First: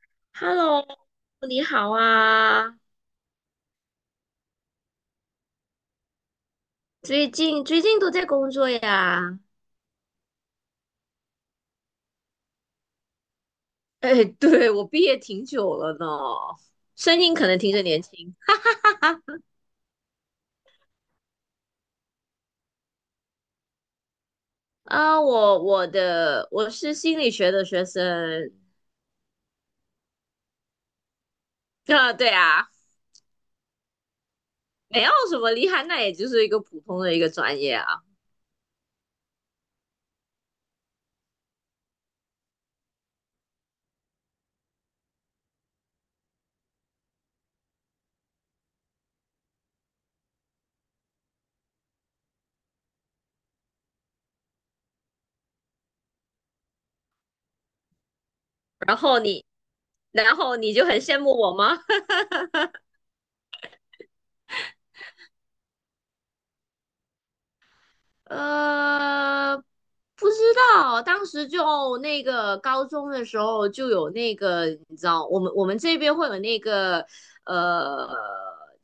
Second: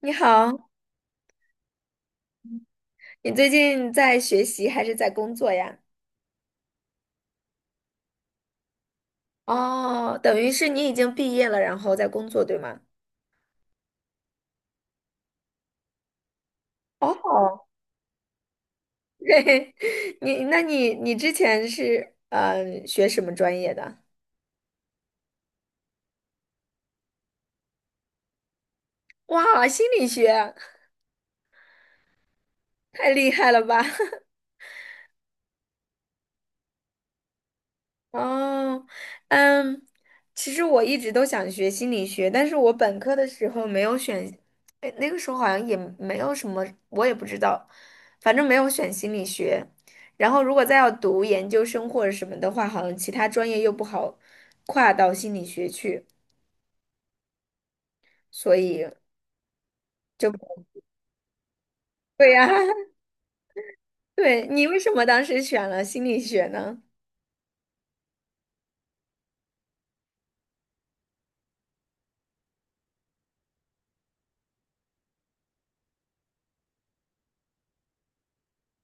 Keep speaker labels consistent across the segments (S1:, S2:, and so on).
S1: 你好，
S2: Hello，你好啊！
S1: 你最近在学习还是在工作呀？
S2: 最近都在工作呀？
S1: 哦，等于是你已经毕业了，然后在工作，对吗？
S2: 哎，对，我毕业挺久了呢，声音可能
S1: 哦，
S2: 听着年轻。
S1: 嘿你那你之前是学什么专业的？
S2: 啊。我是心理学的学生。
S1: 哇，心理学，
S2: 啊，对啊，
S1: 太厉害了吧！
S2: 没有什么厉害，那也就是一个普通的一个专业啊。
S1: 哦，嗯，其实我一直都想学心理学，但是我本科的时候没有选。哎，那个时候好像也没有什么，我也不知道，反正没有选心理学。然后如果再要读研究生或者什么的话，好像其他专业又不好跨到心理学去，所以
S2: 然后你，
S1: 就，
S2: 然后你就很羡慕我吗？
S1: 对呀，对，你为什么当时选了心理学呢？
S2: 呃，不知道，当时就那个高中的时候就有那个，你知道，我们这边会有那个，呃，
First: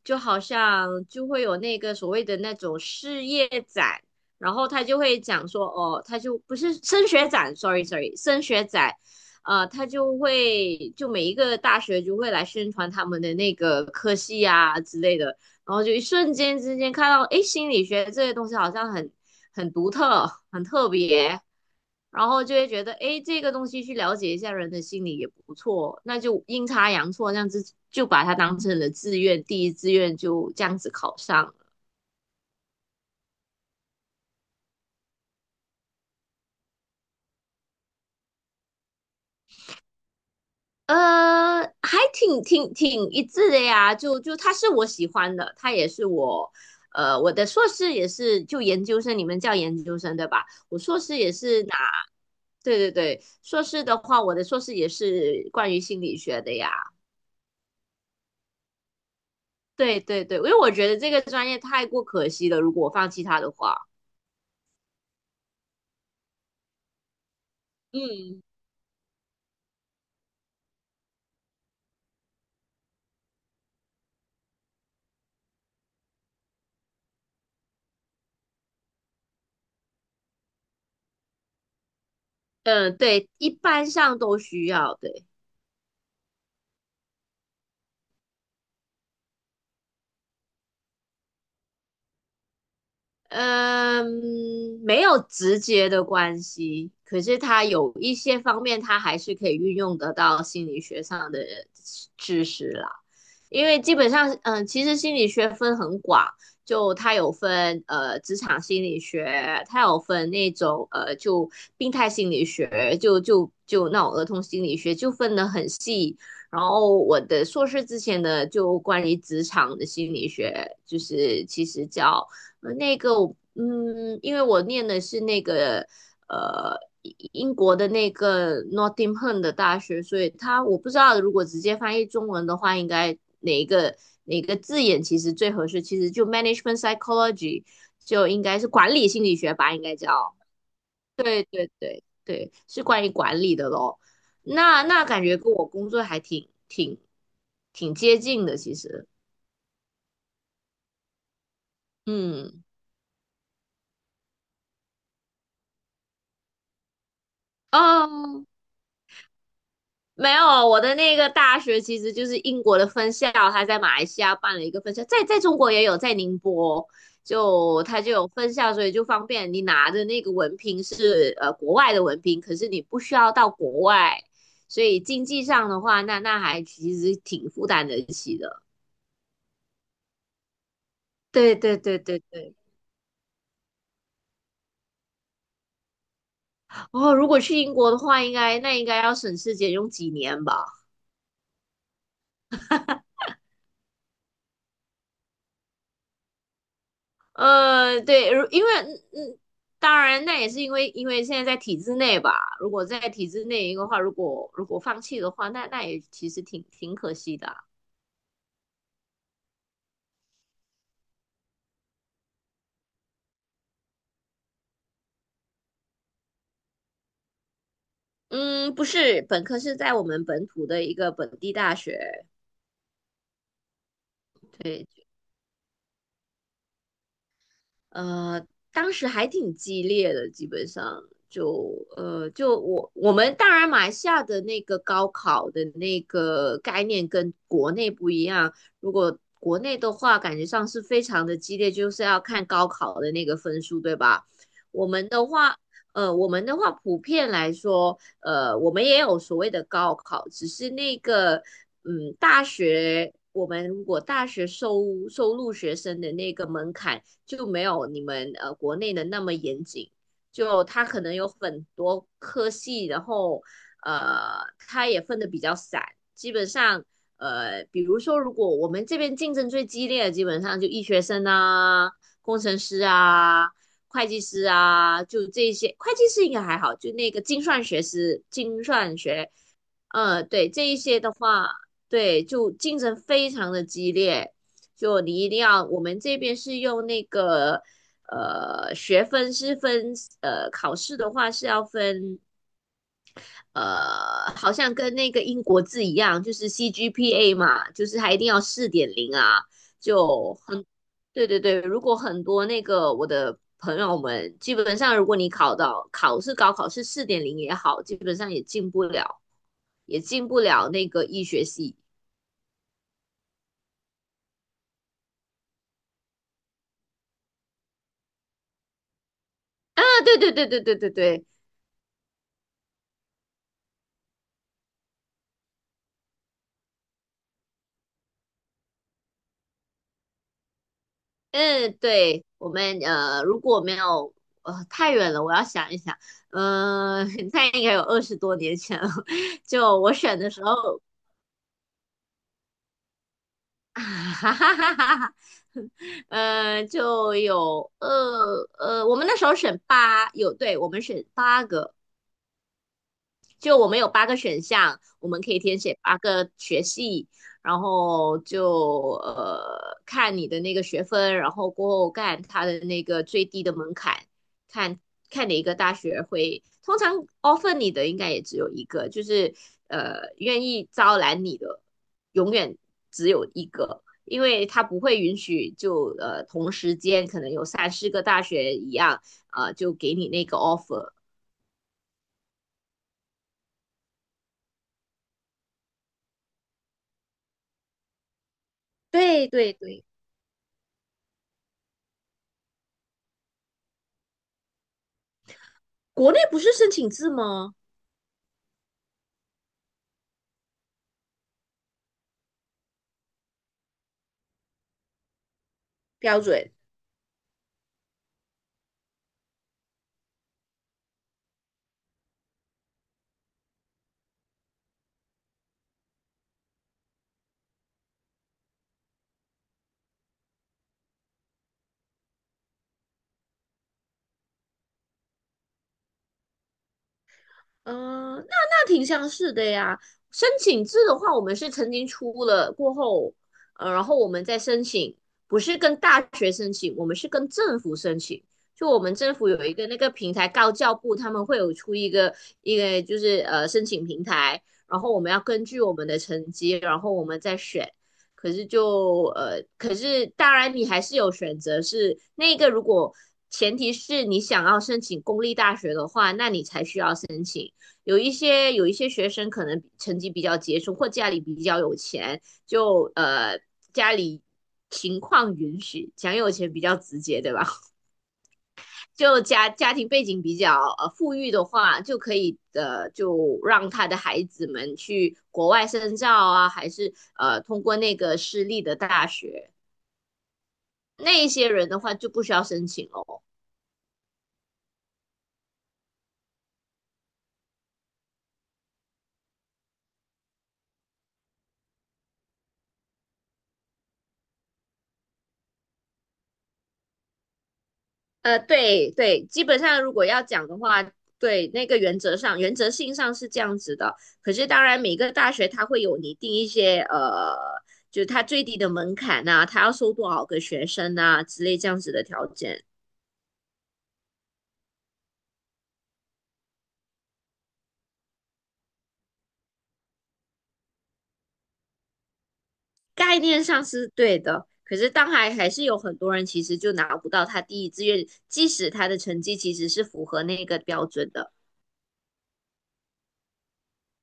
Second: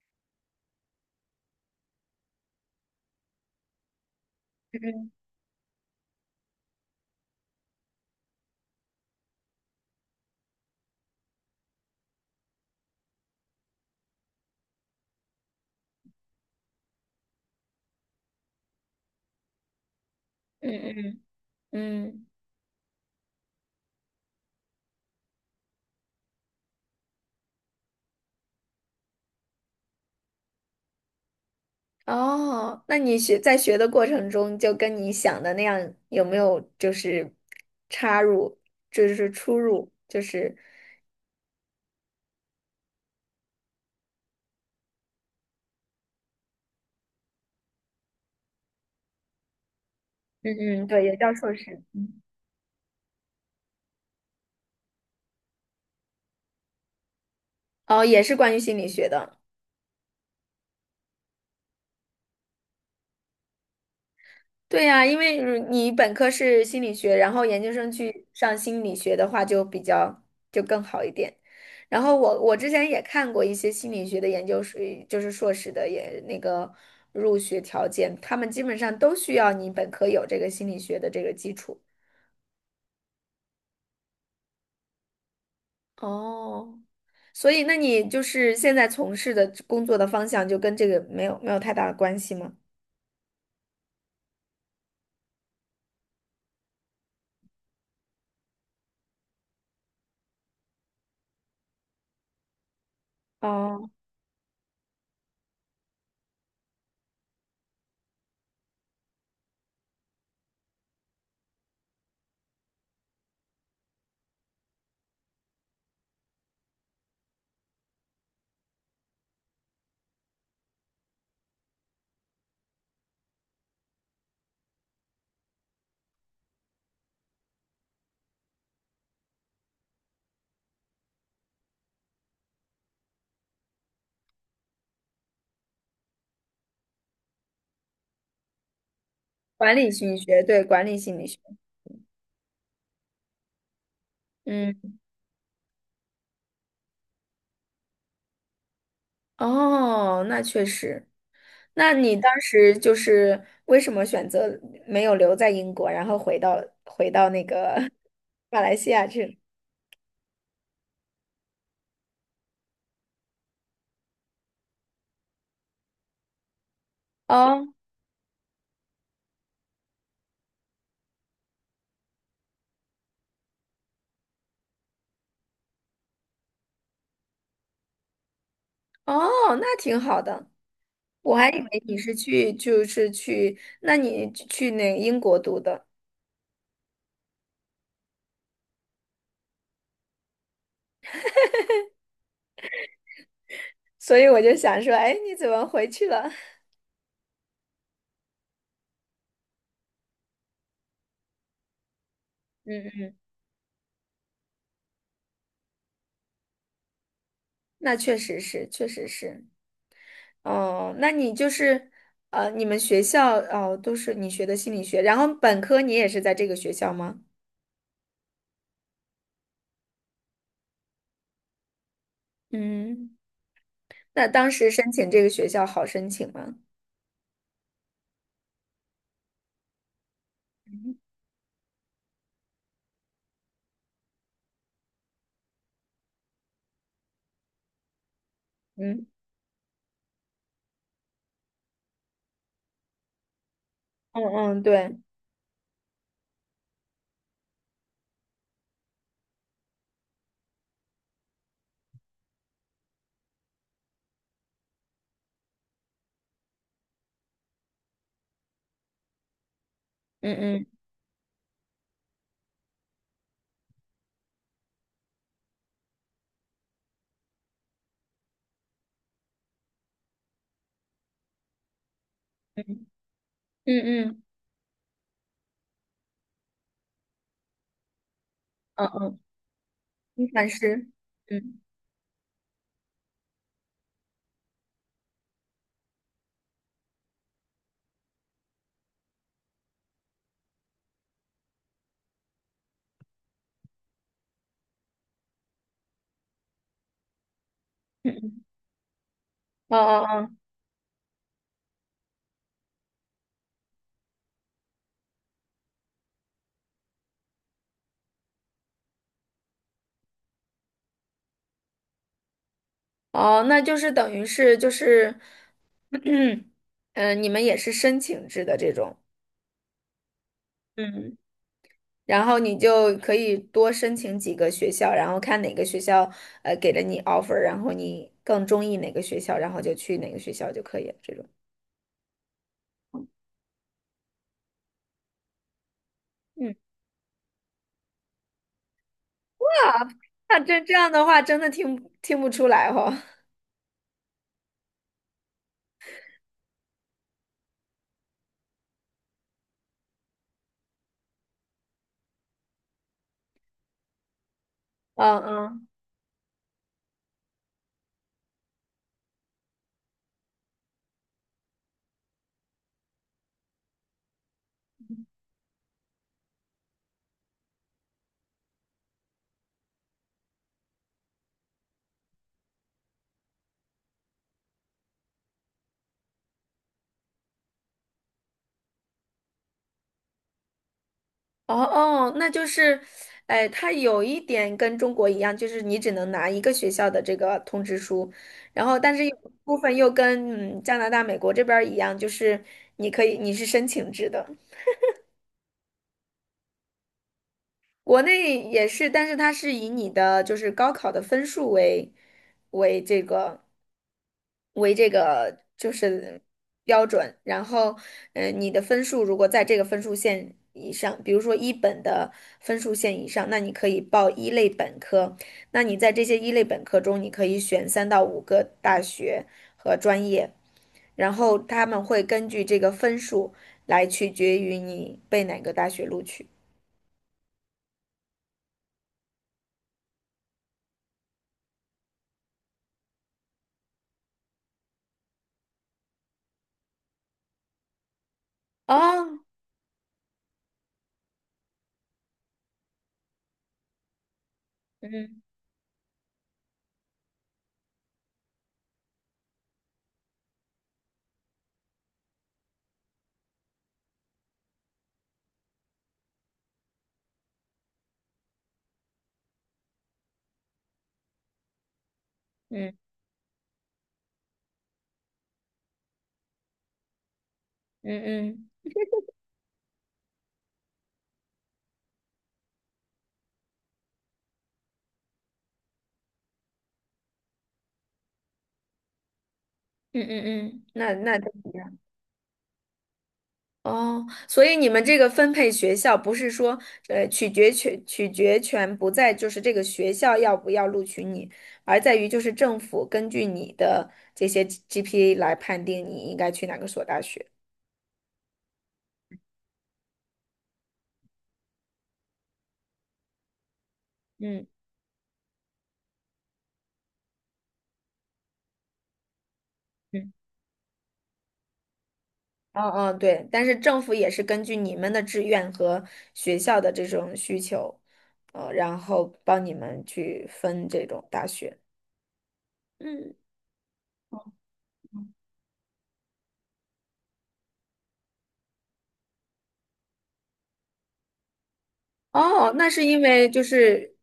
S2: 就好像就会有那个所谓的那种事业展。然后他就会讲说，哦，他就不是升学展，sorry，升学展。他就会每一个大学就会来宣传他们的那个科系啊之类的。然后就一瞬间之间看到，诶，心理学这些东西好像很独特、很
S1: 嗯
S2: 特
S1: 嗯
S2: 别。
S1: 嗯。
S2: 然后就会觉得，诶，这个东西去了解一下人的心理也不错，那就阴差阳错这样子就把它当成了志愿，第一志愿就这样子考上了。
S1: 哦，那你学在学的过程中，就跟你想的那样，有没有就是插入，就是出入，就是
S2: 还挺一致的呀，就他是我喜欢的，他也是我，我的硕士也是就研究生，你们叫研究生对吧？我
S1: 嗯嗯，
S2: 硕
S1: 对，也
S2: 士也
S1: 叫硕
S2: 是拿。
S1: 士，嗯，
S2: 对对对，硕士的话，我的硕士也是关于心理学的呀。
S1: 哦，也是关于心理学的。
S2: 对对对，因为我觉得这个专业太过可惜了，如果我放弃它的话。
S1: 对呀，因为如你本科是心理学，然后研究生去
S2: 嗯，
S1: 上心理学的话，就比较就更好一点。然后我之前也看过一些心理学的研究生，就是硕士的也那个入学条件，他们基本上都需要你本科有这个心理学的这个基础。
S2: 嗯，对，一般上都需要，对。
S1: 哦，所以那你就是现在从事的工作的方向就跟这个没有太大的关系吗？
S2: 嗯，没有直接的关系，可是它有一些方面，它还是可以运用得到心理学上的知识啦。因为
S1: 哦，
S2: 基本上，嗯，其实心理学分很广，就它有分职场心理学，它有分那种就病态心理学，就那种儿童心理学，就分得很细。然后我的硕士之前呢，就关于职场的心理学，就是其实叫。那个我，因为我念的是那个呃英国的那个 Nottingham 的大学，所以它我不知道如果直接翻译中文的话，应该哪一个字眼其实最合适？其实就 management psychology 就应该是管理心理学吧，
S1: 管
S2: 应
S1: 理
S2: 该
S1: 心理
S2: 叫。
S1: 学，对，管理心理学。
S2: 对对对对，是关于管理的咯。那
S1: 嗯，
S2: 那感觉跟我工作还挺接近的，其实。
S1: 哦，那确实。那你当
S2: 嗯，
S1: 时就是为什么选择没有留在英国，然后回到那个
S2: 哦，
S1: 马来西亚去了。
S2: 没有，我的那个大学其实就是英国的分校，他在马来西亚办了一个分校，在中国也有，在宁波。
S1: 哦
S2: 就他就有分校，所以就方便你拿的那个文凭是国外的文凭，可是你不需要到国外，所以经济上的话，那还其实挺负担得起的。
S1: 哦，那挺好的。我还
S2: 对
S1: 以
S2: 对
S1: 为你
S2: 对
S1: 是
S2: 对
S1: 去
S2: 对，
S1: 就是去，那你去那英国读的，
S2: 哦，如果去英国的话，应该那应该要省吃俭用几年吧。
S1: 所以我就想说，哎，你怎么回去了？
S2: 对，因为，当然那也是因为现在在体制内吧。如果在
S1: 嗯。
S2: 体制内的话，如果放弃的话，那也其实挺可惜的啊。
S1: 那确实是，确实是。哦，那你就是，呃，你们学校哦，都是你学的心理学，然后本科你也是在这个学校吗？
S2: 嗯，不是，本科是在我们本土的一个本地大学。
S1: 嗯，那当时
S2: 对，
S1: 申请这个学校好申请吗？
S2: 呃，当时还挺激烈的，基本
S1: 嗯
S2: 上就呃，就我我们当然马来西亚的那个高考的那个概念跟国内不一样。如
S1: 嗯
S2: 果国内的话，感觉上是非常的激烈，就是要看高考的那个分数，对
S1: 嗯
S2: 吧？
S1: 嗯，
S2: 我
S1: 对，
S2: 们的话，我们的话普遍来说，我们也有所谓的高考，只是那个，嗯，大学。我们如果大学收录学生的那个门槛就没有你们国内的那么严谨，
S1: 嗯
S2: 就
S1: 嗯
S2: 他可能有很多科系，然后他也分的比较散。基本上比如说如果我们这边竞争最激烈的，基本上就医学生啊、工程师
S1: 嗯
S2: 啊。
S1: 嗯
S2: 会计
S1: 嗯
S2: 师啊，就这些。会计师应该还好，就那个精算学师、精
S1: 嗯
S2: 算
S1: 嗯，
S2: 学。
S1: 你
S2: 对，
S1: 反
S2: 这一
S1: 是，
S2: 些的话，
S1: 嗯
S2: 对，就竞争非常的激烈，就你一定要，我们这边是用那个学分是分，考试的话是要分，好像跟那个英国字一样，就是 CGPA 嘛，就是
S1: 嗯
S2: 还一定要
S1: 嗯，
S2: 四点零啊，
S1: 哦哦
S2: 就很。对对对，如果很多那个我的朋友们，基本上如果你考到考试高考是四点零也好，基本上也进不了。也进不了那个医学系
S1: 哦，哦，那就是等于是就是，嗯，呃你们也是申请制的这种，
S2: 啊。对对对对对对
S1: 嗯。
S2: 对。
S1: 然后你就可以多申请几个学校，然后看哪个学校呃给了你 offer，然后你更中意哪个学校，然后就去哪个学校就可以了。这种，
S2: 嗯，对，我们如果没有，太远了，我要想一想。
S1: 嗯，
S2: 嗯、呃那应该有20多年前了。就
S1: 啊，
S2: 我选的
S1: 那
S2: 时
S1: 这这
S2: 候。
S1: 样的话，真的听不出来哈。
S2: 啊哈哈哈哈哈。就有，我们那时候选八，有，对，我们选八个。就我们有八个选项，我
S1: 嗯
S2: 们可以填
S1: 嗯，
S2: 写八个学系，然后就看你的那个学分，然后过后看它的那个最低的门槛，看看哪一个大学会。通常 offer 你的应该也只有一个，就是愿意招揽你的永远只有一个，因为他不会允许就同时间可能有三四个大学一样，啊就给你那个 offer。
S1: 哦哦，那就是，哎，它有一点跟中国一样，就是你只能拿一个学校的这个通知书，然后但是有
S2: 对对
S1: 部分
S2: 对，
S1: 又跟嗯加拿大、美国这边儿一样，就是你可以你是申请制的。
S2: 国内不是申请制吗？
S1: 国内也是，但是它是以你的就是高考的分数为为这个为这个就
S2: 标
S1: 是
S2: 准。
S1: 标准，然后嗯、呃你的分数如果在这个分数线以上，比如说一本的分数线以上，那你可以报一类本科。那你在这些一类本科中，你可以选3到5个大学和专业，然后他们会根据这个分数来取决于你被哪个大学录取。
S2: 嗯，那挺像是的呀。申请制的话，我们是曾经出了过后，然后我们再申请，不是跟大学申请，我们是跟政府申请。就我们政
S1: 哦，
S2: 府有一个那个平台，高教部他们会有出一个就是申请平台，然后我们要
S1: 嗯
S2: 根据我们的成绩，然后我们再选。可是当然你还是有选择是，那个如果前提是你想要申请公立大学的话，那你才需要申请。有一些学生可能成绩比较杰出，或家里比较有钱，
S1: 嗯
S2: 家里情况允许，讲有钱比较直接，对吧？
S1: 嗯嗯
S2: 就家庭背景比较富裕的话，就可以就让他的孩子们去国外深造啊，还是通过那个私立的大学。
S1: 嗯嗯嗯，那那
S2: 那一
S1: 都
S2: 些
S1: 一
S2: 人
S1: 样
S2: 的话就不需要申请哦。
S1: 哦。所以你们这个分配学校不是说，呃，取决权不在就是这个学校要不要录取你，而在于就是政府根据你的这些 GPA 来判定你应该去哪个所大学。
S2: 对对，基本上如果要讲的话，对那个原则上、原则性上是这样子的。可
S1: 嗯
S2: 是当然，每个大学它会有拟定一些，就是它最低的门槛啊，它要收多
S1: 嗯
S2: 少个学生啊之类这样子的条件。
S1: 嗯嗯，对。但是政府也是根据你们的志愿和学校的这种需求，呃，然后帮你们去分这种大学。嗯。
S2: 概念上是对的，可是当还是有很多人其实就拿不到他第一志愿，即使他的成绩其实是符合那个标准的。
S1: 哦，那是因为就是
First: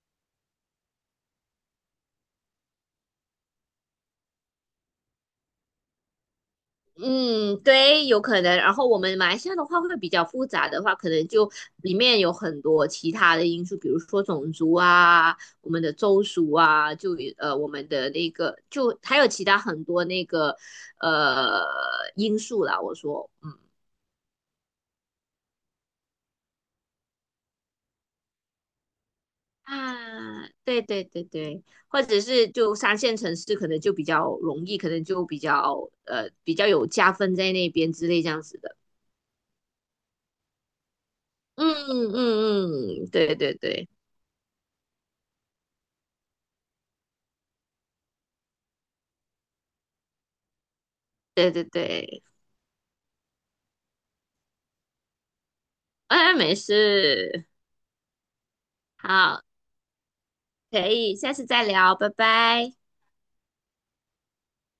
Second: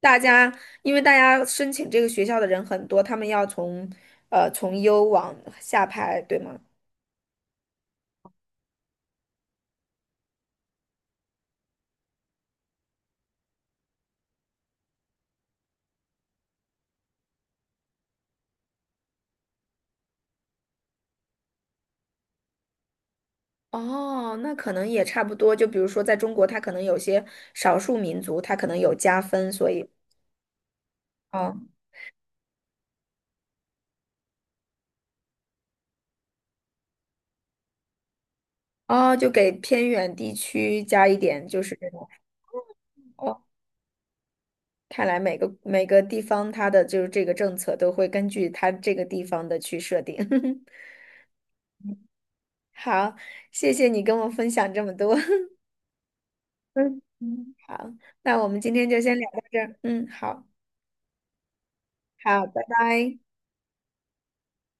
S1: 大家，因为大家申请这个学校的人很多，他们要从呃从优往下排，对吗？
S2: 嗯，对，有可能。然后我们马来西亚的话会比较复杂的话，可能就里面有很多其他的因素，比如说种族啊，我们的州属啊，就我们的那个，就还有其他很多那个呃因素啦。我说，嗯。
S1: 哦，那可能也差不多。就比如说，在中国，他可能有些少数民族，他可能有加分，所以
S2: 啊，对对对
S1: 哦
S2: 对，或者是就三线城市可能就比较容易，可能就比较比较有加分在那边之类这样子的。
S1: 哦，就给偏远地区加一点，就
S2: 嗯
S1: 是这种。
S2: 嗯嗯，嗯对
S1: 哦，
S2: 对对
S1: 看来每个地方它的就是这个政策都会根据它这个地方的去设定。
S2: 对对对。
S1: 好，谢谢你跟我分享这么多。
S2: 哎，没
S1: 嗯
S2: 事。
S1: 嗯，好，那我们今天就先聊到
S2: 好，
S1: 这儿。嗯，好，
S2: 可以，下次再聊，拜
S1: 好，拜
S2: 拜。
S1: 拜。